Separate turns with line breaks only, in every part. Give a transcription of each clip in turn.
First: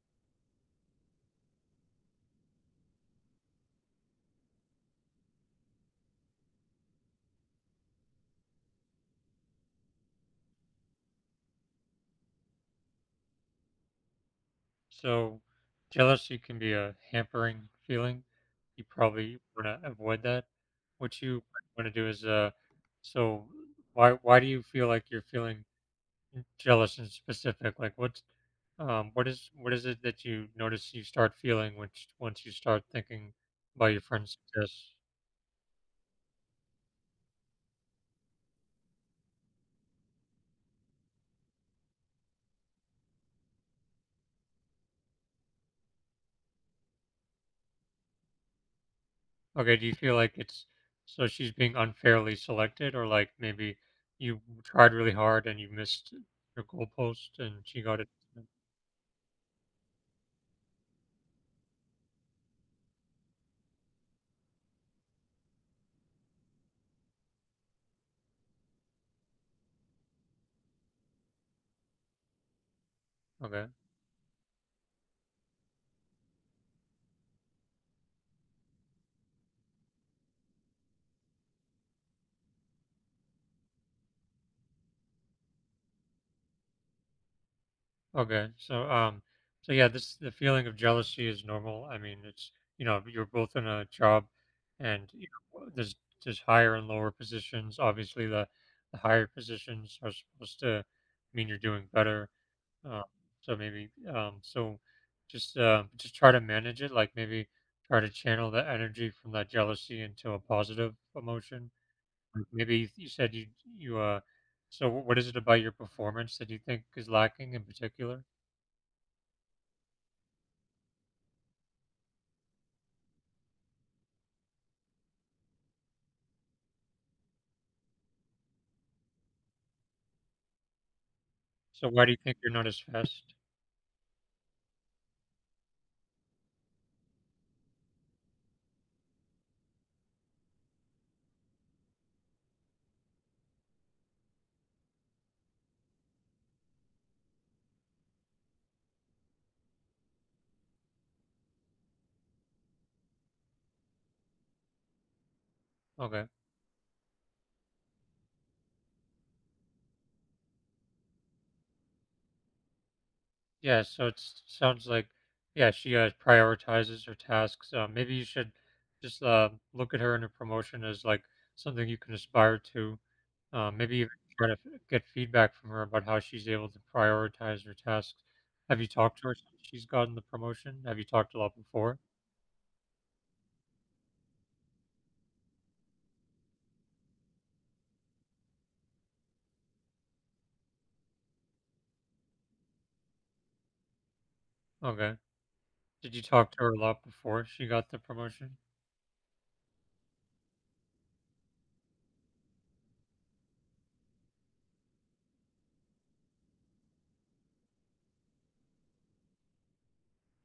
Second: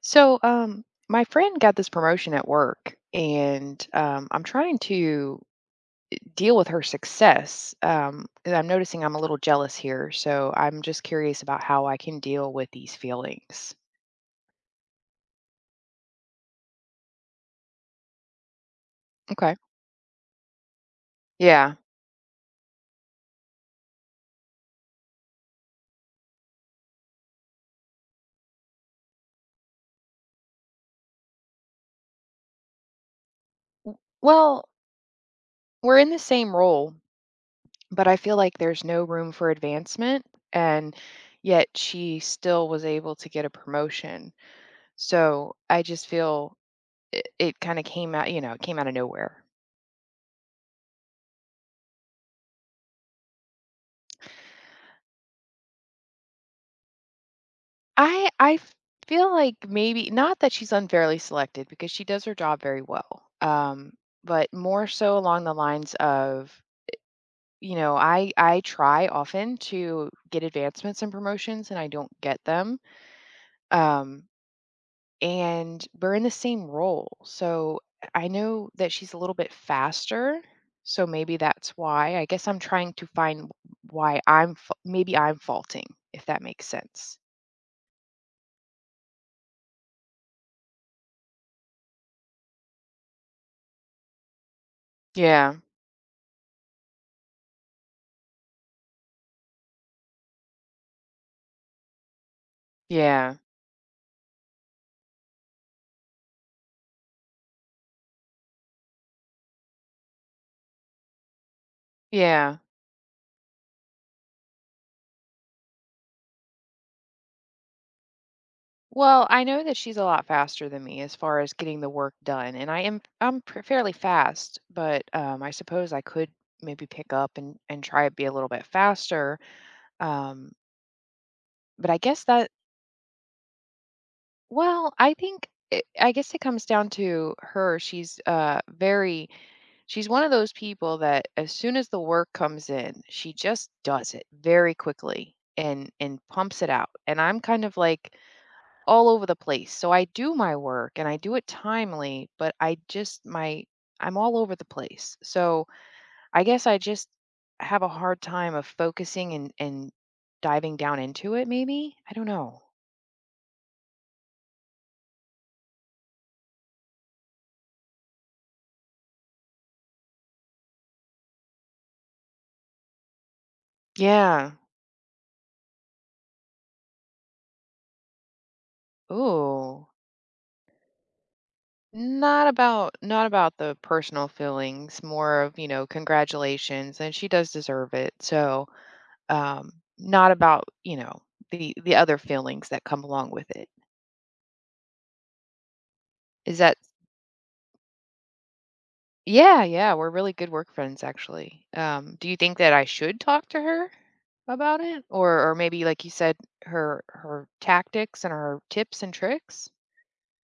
So, my friend got this promotion at work, and I'm trying to deal with her success. And I'm noticing I'm a little jealous here, so I'm just curious about how I can deal with these feelings.
So jealousy can be a hampering feeling. You probably
Okay.
want to avoid that. What you
Yeah.
want to do is, so why do you feel like you're feeling jealous in specific? Like what is it that you notice you start feeling once you start thinking about
W-
your friend's
Well,
success?
we're in the same role, but I feel like there's no room for advancement, and yet she still was able to get a promotion. So I just feel it kind of came out, it came out of nowhere.
Okay, do you feel like it's so she's being unfairly selected, or like maybe you tried really hard and you missed your goalpost and she got it?
I feel like maybe not that she's unfairly selected because she does her job very well. But more so along the lines of, I try often to get advancements and promotions and I don't get them.
Okay.
Um, and we're in the same role. So I know that she's a little bit faster. So maybe that's why. I guess I'm trying to find why maybe I'm faulting, if that makes sense.
Okay. So yeah, this the feeling of jealousy is normal. I mean, it's you're both in a job, and you
Yeah.
know, there's higher and lower positions. Obviously, the higher positions are supposed to mean you're doing better. Um,
Yeah.
so maybe so just try to manage it. Like maybe try to channel that energy from that jealousy into a positive emotion. Like
Yeah.
maybe you said you you. So what is it about your performance that you think is lacking in particular?
Well, I know that she's a lot faster than me as far as getting the work done, and I'm fairly fast, but I suppose I could maybe pick up and try to be a little bit faster. Um,
So
but I
why do you
guess
think
that,
you're not as fast?
well, I think I guess it comes down to her. She's one of those people that as soon as the work comes in, she just does it very quickly and pumps it out. And I'm kind of like all over the place. So I do my work and I do it timely, but I just my I'm all over the place. So
Okay.
I guess I just have a hard time of focusing and diving down into it maybe. I don't know.
Yeah, so it sounds like yeah, she prioritizes her tasks. Maybe you should just look at her and her promotion as like something you can aspire to. Maybe even try to
Yeah.
get feedback from her about how she's able to prioritize her tasks. Have you talked to her since she's
Ooh.
gotten the promotion? Have you talked a lot before?
Not about the personal feelings, more of, congratulations and she does deserve it. So, not about, the other feelings that come along with it.
Okay. Did you talk
Is
to her
that
a lot before she got the promotion?
Yeah, yeah, we're really good work friends actually. Do you think that I should talk to her about it? Or maybe like you said, her tactics and her tips and tricks?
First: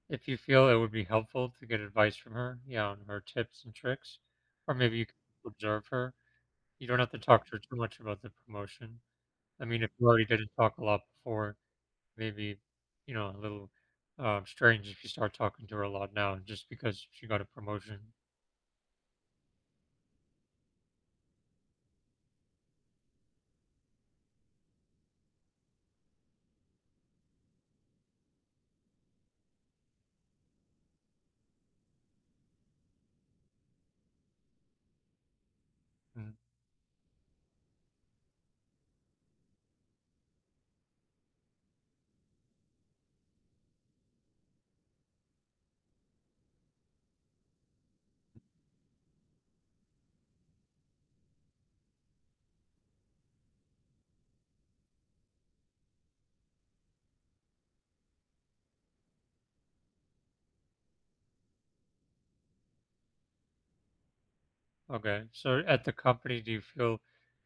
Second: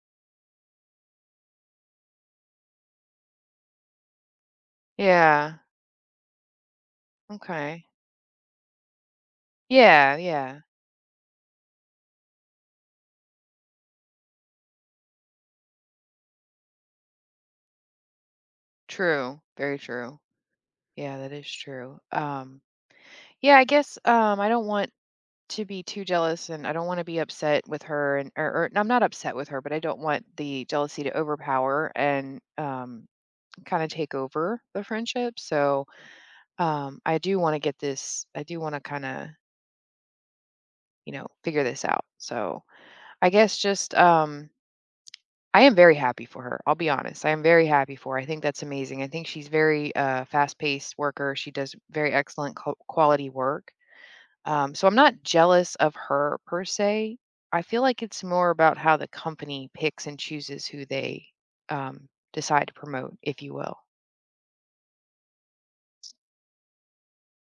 If you feel it would be helpful to get advice from her, yeah, on her tips and tricks, or maybe you can
Yeah.
observe her. You don't have to talk to her too
Okay.
much about the promotion. I mean, if you
Yeah,
already didn't
yeah.
talk a lot before, maybe, you know, a little strange if you start talking to her a lot now just because she got a promotion.
True. Very true. Yeah, that is true. Yeah, I guess I don't want to be too jealous and I don't want to be upset with her or I'm not upset with her, but I don't want the jealousy to overpower and kind of take over the friendship. So I do want to get this, I do want to kind of, figure this out. So I guess just, I am very happy for her. I'll be honest. I am very happy for her. I think that's amazing. I think she's very fast paced worker. She does very excellent quality work. So I'm not jealous of her per se. I feel like it's more about how the company picks and chooses who they um, decide to promote, if you will.
Okay. So at the company, do you feel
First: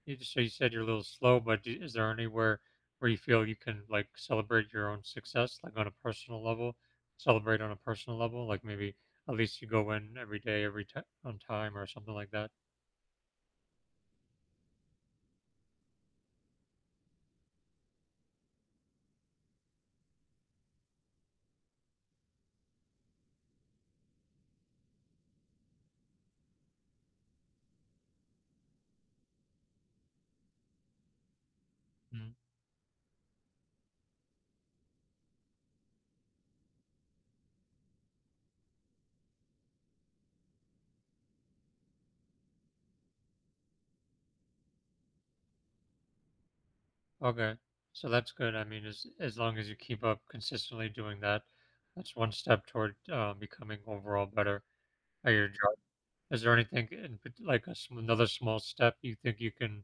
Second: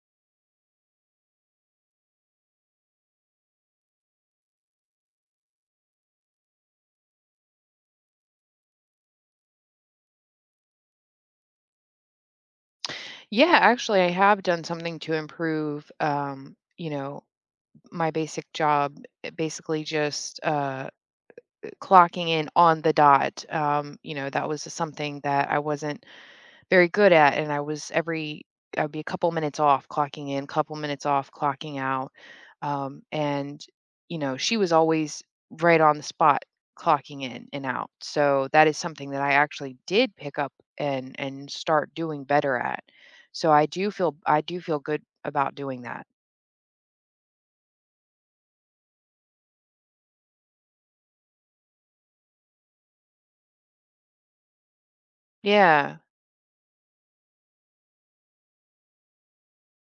you said you're a little slow, but is there anywhere where you feel you can like celebrate your own success, like on a personal level, celebrate on a personal level, like maybe at least you go in every day, every ti on time or something like that?
Yeah, actually, I have done something to improve, my basic job, basically just clocking in on the dot. You know, that was something that I wasn't very good at, and I was every I'd be a couple minutes off clocking in, couple minutes off clocking out.
Mm.
And you know, she was always right on the spot clocking in and out. So that is something that I actually did pick up and start doing better at. So I do feel good about doing that.
Okay. So that's good. I mean, as long as you keep up consistently doing that, that's one step toward becoming overall better at your job.
Yeah.
Is there anything in, pat- like a, sm- another small step you think you can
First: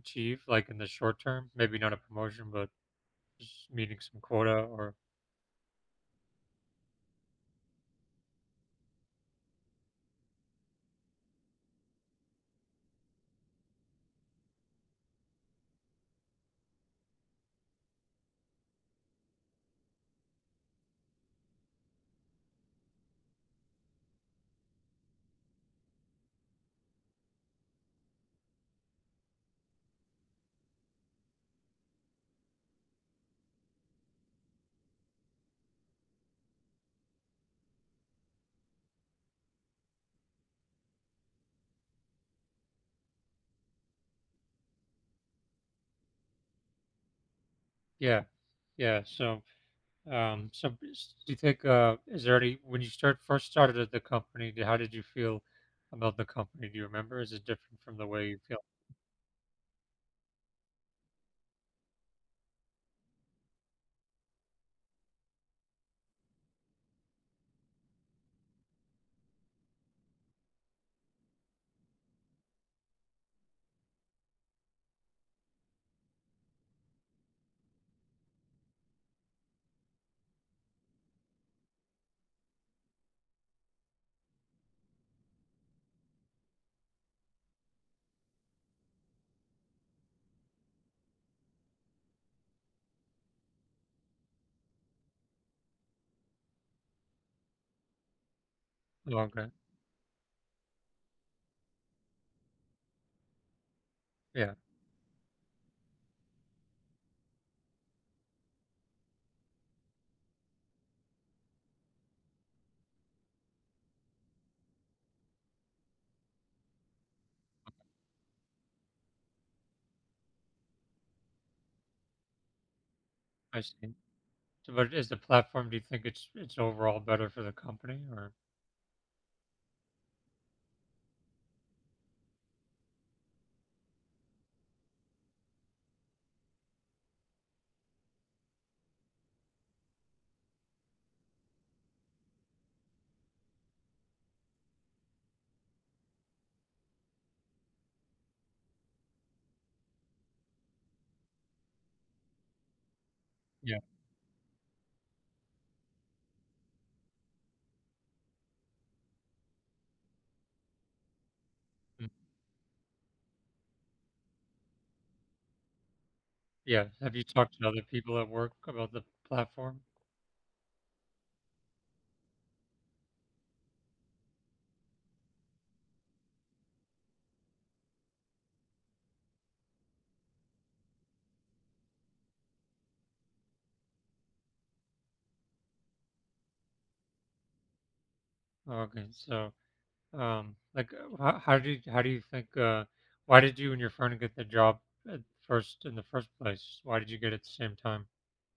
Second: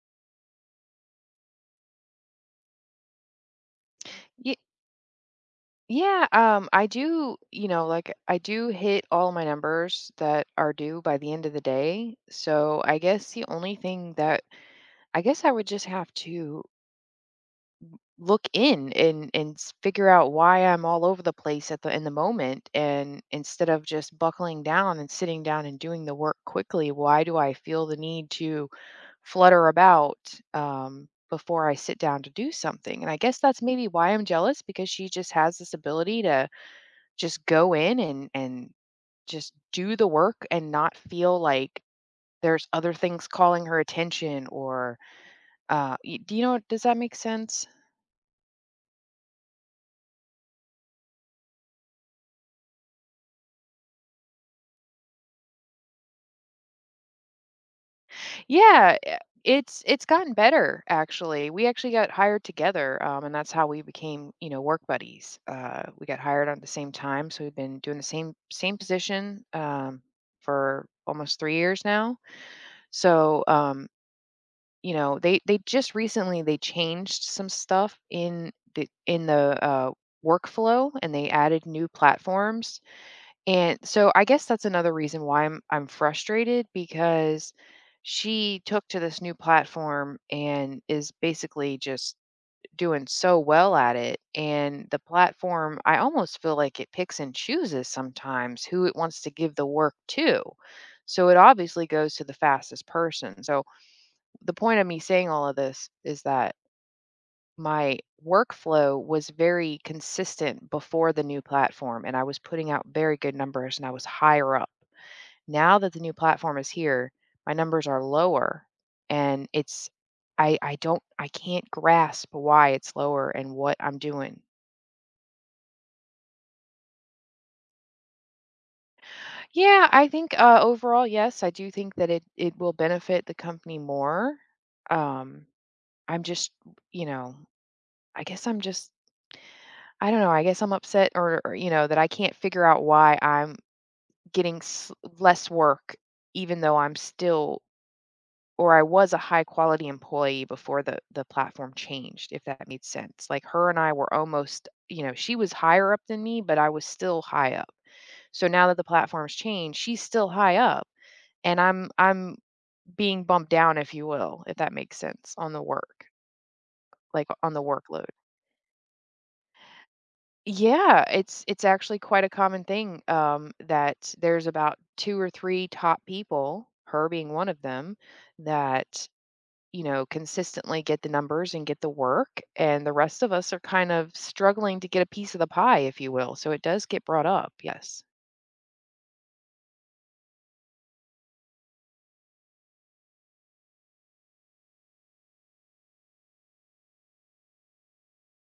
achieve, like, in the short term, maybe not a promotion, but just meeting some quota or
Yeah, I do, like I do hit all my numbers that are due by the end of the day. So I guess the only thing that I would just have to look in and figure out why I'm all over the place at the in the moment, and instead of just buckling down and sitting down and doing the work quickly, why do I feel the need to flutter about before I sit down to do something? And I guess that's maybe why I'm jealous because she just has this ability to just go in and just do the work and not feel like there's other things calling her attention or do you know, does that make sense?
yeah, yeah. So do you think is there any when you start first started at the company, how did you feel about the company? Do you remember? Is it different from the way you feel
Yeah, it's gotten better. Actually, we actually got hired together, and that's how we became, you know, work buddies. We got hired at the same time, so we've been doing the same position for almost 3 years now, so you know, they just recently they changed some stuff in the in the workflow, and they added new platforms. And so I guess that's another reason why I'm frustrated, because she took to this new platform and is basically just doing so well at it. And the platform, I almost feel like it picks and chooses sometimes who it wants to
longer?
give the work to, so it obviously goes to the fastest person. So the
Yeah,
point of me saying all of this is that my workflow was very consistent before the new platform, and I was putting out very good numbers and I was higher up. Now that the new platform is here, my numbers are lower, and it's I don't, I can't grasp why it's lower and
I
what
see.
I'm doing.
So, but is the platform? Do you think it's overall better for the company or
Yeah, I think overall yes, I do think that it will benefit the company more. Um I'm just, you know, I guess I'm just, I don't know, I guess I'm upset, or that I can't figure out why I'm getting less work, even though I'm still, or I was, a high quality employee before the platform changed, if that made sense. Like, her
yeah,
and I were almost, she was higher up than me, but I was still high up. So now that the platform's changed, she's still high up and I'm
mm,
I'm being bumped down, if you will, if that makes sense, on the work,
yeah? Have you
like on
talked
the
to other
workload.
people at work about the platform?
Yeah, it's actually quite a common thing, that there's about two or three top people, her being one of them, that consistently get the numbers and get the work, and the rest of us are kind of struggling to get a piece of the pie, if you will. So it does get brought up. Yes.
Okay, so. How, how do you think? Why did you and your friend get the job at first in the first place? Why did you get it at the same time?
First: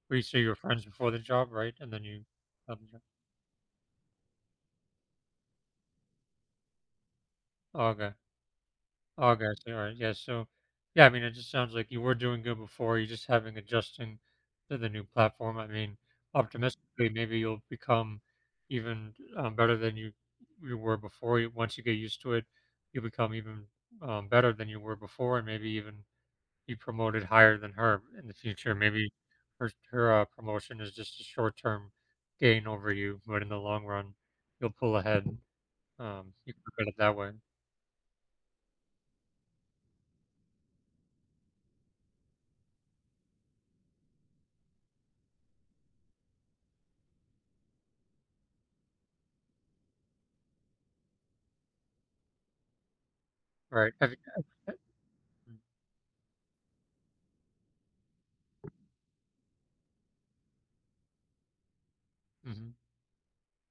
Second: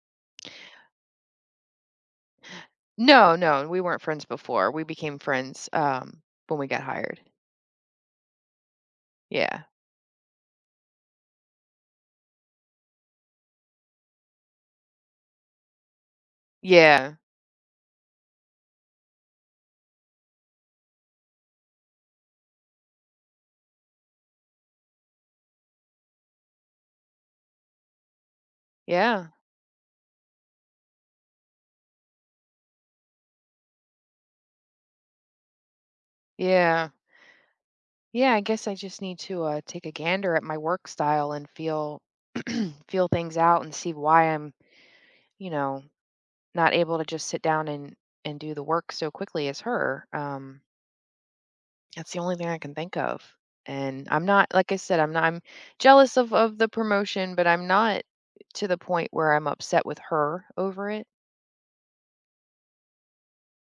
Well, you say you were friends before the job, right? And then you got the job.
No, no, we weren't friends before. We became friends when we got hired.
Oh, okay. Oh, okay. I
Yeah.
see. All right. Yeah. So, yeah. I mean, it just sounds like you were doing good before. You just having adjusting to the new platform. I mean, optimistically,
Yeah.
maybe you'll become even better than you were before. Once you get used to it, you become even better than you were before, and maybe even be promoted higher than her in the future. Maybe
Yeah.
her promotion is just a short term gain over you, but in the long run, you'll pull ahead. You can look at
Yeah.
it that way,
Yeah, I guess I just need to take a gander at my work style and feel things out and see why I'm, you know, not able to just sit down and do the work so quickly as her. That's the only thing I can think of.
right?
And
Have you,
I'm not, like I said, I'm not, I'm jealous of the promotion, but I'm not to the point where I'm upset with her over it.
hmm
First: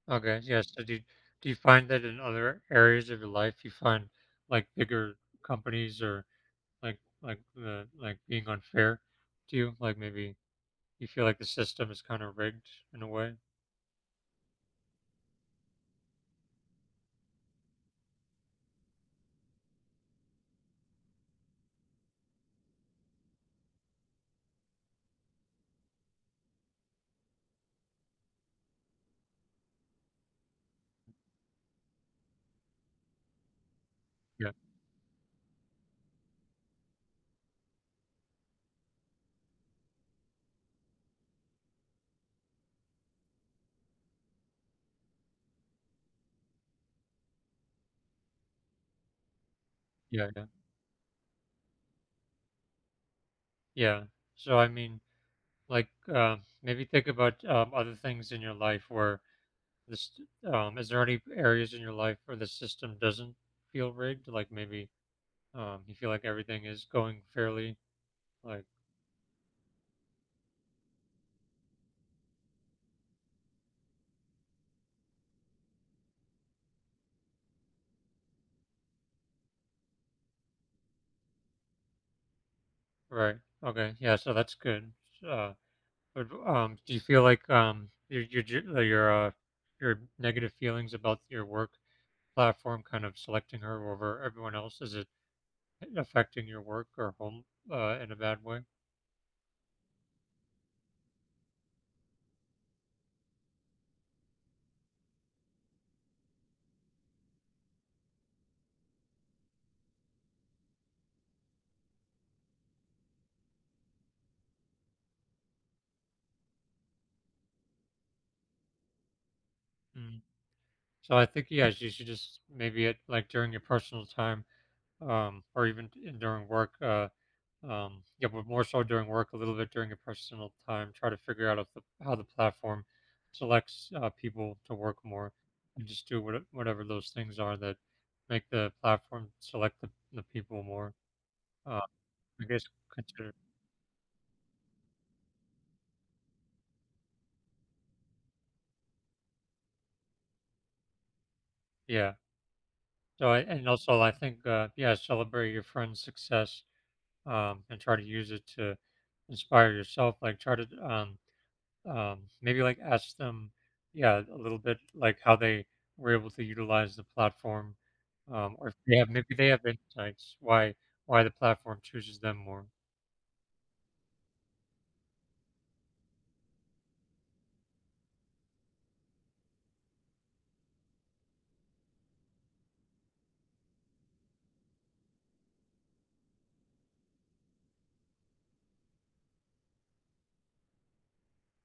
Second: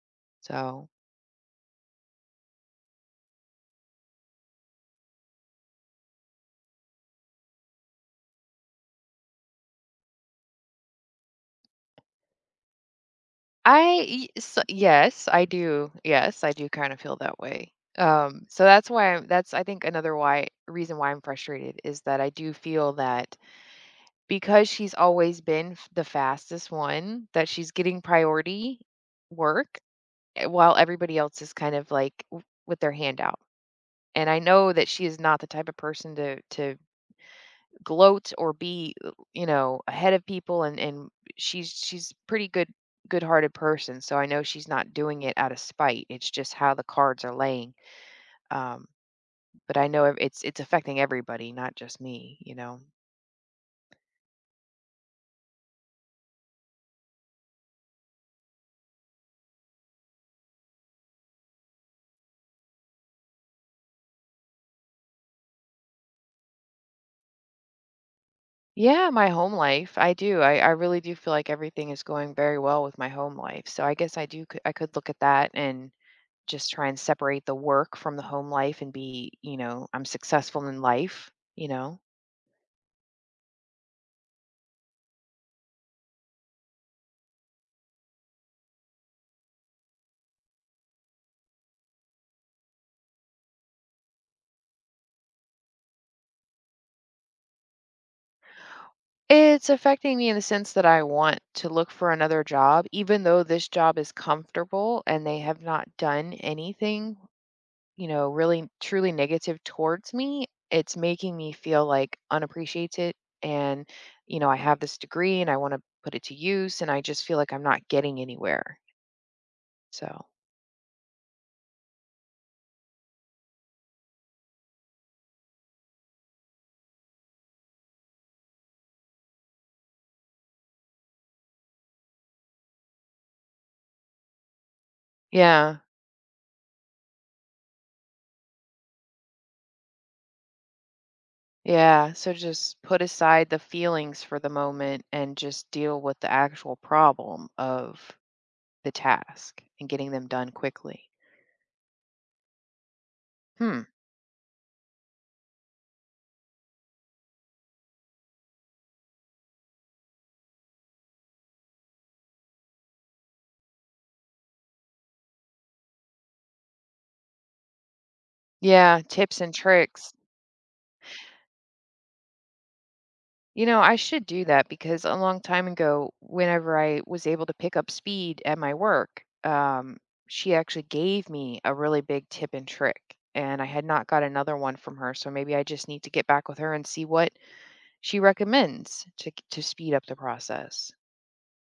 Okay. Yes. So
So
do you find that in other areas of your life you find like bigger companies or like being unfair to you? Like maybe you feel like the system is kind of rigged in a way.
I, so, yes, I do. Yes, I do kind of feel that way. So that's why I'm, that's, I think, another why reason why I'm frustrated, is that I do feel that. Because she's always been f the fastest one, that she's getting priority work, while everybody else is kind of, like, w with their hand out. And I
Yeah.
know that she is not the type of person to gloat or be, ahead of people, and she's pretty good-hearted person, so I know she's not doing it out of spite. It's just how the cards are laying, um, but I know it
Yeah.
it's
Yeah.
it's affecting everybody, not just me, you know?
Yeah. So I mean, like, uh, maybe think about other things in your life where this, is there any areas in your life where the system doesn't feel rigged? Like maybe you feel like everything is going fairly, like,
Yeah, my home life. I do. I really do feel like everything is going very well with my home life. So I guess I do I could look at that and just try and separate the work from the home life and be, I'm successful in life, you know.
right. Okay. Yeah. So that's good. Uh, but do you feel like your negative feelings about your work platform kind of selecting her over everyone else? Is it affecting your work or home in a bad way?
It's affecting me in the sense that I want to look for another job, even though this job is comfortable and they have not done anything, really truly negative towards me. It's making me feel like unappreciated. And, I have this degree and I want to put it to use, and I just feel like I'm not getting anywhere.
Mm-hmm.
So,
So I think yeah, you should just maybe at like during your personal time, or even during work, yeah, but more so during work, a little bit during your personal time, try to figure out if the, how the platform selects people to work more,
yeah.
and just do whatever those things are that make the platform select the people more. Uh,
Yeah. So
I guess
just put
consider
aside the feelings for the moment and just deal with the actual problem of the task and getting them done quickly.
yeah. So and
Hmm.
also I think yeah, celebrate your friend's success and try to use it to inspire yourself. Like try to maybe like ask them, yeah, a little bit like how they were able to utilize the platform, or if they
Yeah.
have maybe
Tips
they
and
have
tricks.
insights why the platform chooses them more.
I should do that, because a long time ago, whenever I was able to pick up speed at my work, she actually gave me a really big tip and trick. And I had not got another one from her. So maybe I just need to get back with her and see what she recommends to, speed up the process.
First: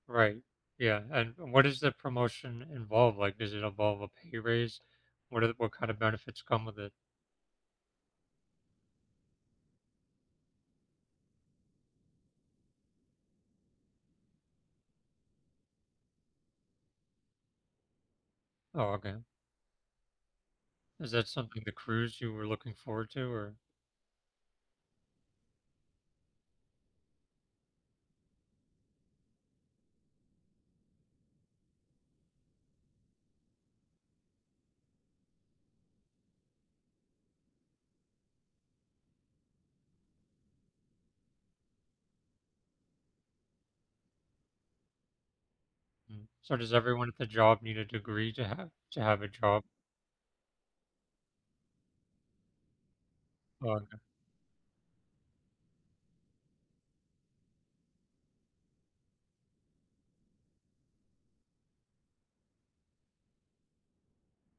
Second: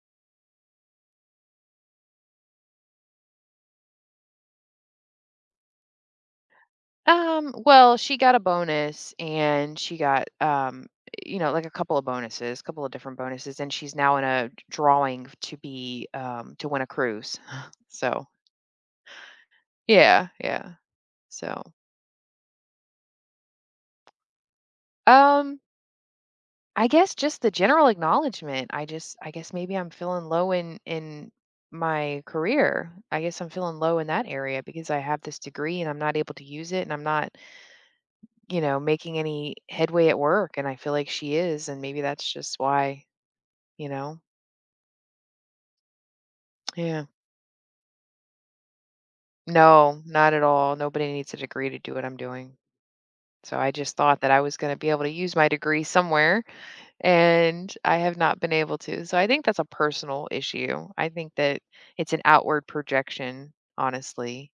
Right. Yeah. And what does the promotion involve? Like, does it involve a pay raise? What are what kind of benefits come with it?
Well, she got a bonus, and she got, you know, like a couple of bonuses, couple of different bonuses. And she's now in a drawing to be, to win a cruise. So
Oh, okay.
yeah, yeah.
Is that something the
So,
crews you were looking forward to, or
um, I guess just the general acknowledgement. I guess maybe I'm feeling low in my career. I guess I'm feeling low in that area because I have this degree and I'm not able to use it, and I'm not, making any headway at work. And I feel like she is, and maybe that's just why, you know.
mm. So does everyone
Yeah.
at the job need a degree to have a job?
No, not at all. Nobody needs a degree to do what I'm doing. So
Oh,
I just
okay.
thought that I was going to be able to use my degree somewhere, and I have not been able to. So I think that's a personal issue. I think that it's an outward projection, honestly.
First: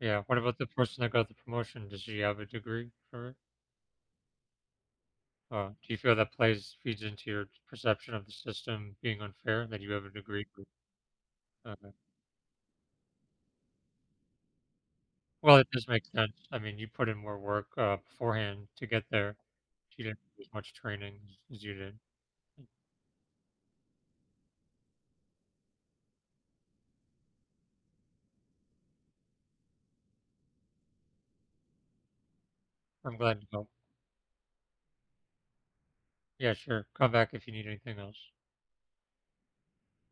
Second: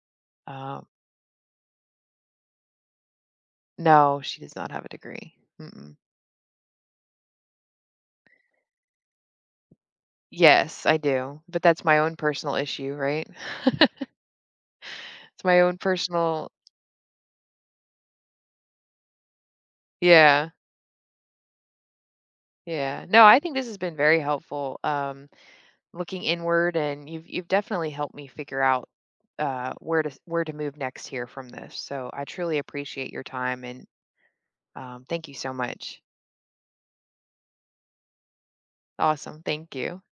Yeah. What about the
Um,
person that got the promotion? Does she have a degree for it?
no, she does not have a degree.
Do you
Mm-mm.
feel that plays feeds into your perception of the system being unfair that you haven't agreed with?
Yes, I do, but that's
Okay.
my own personal issue, right? It's
Well,
my
it
own
does make sense.
personal.
I mean, you put in more work beforehand to get there. She didn't do
Yeah,
as much training as you did.
yeah. No, I think this has been very helpful. Looking inward, and you've definitely helped me figure out where to where to move next here from this. So I truly appreciate
I'm
your
glad to
time,
help.
and thank you so much.
Yeah, sure. Come back if you need anything else.
Awesome. Thank you.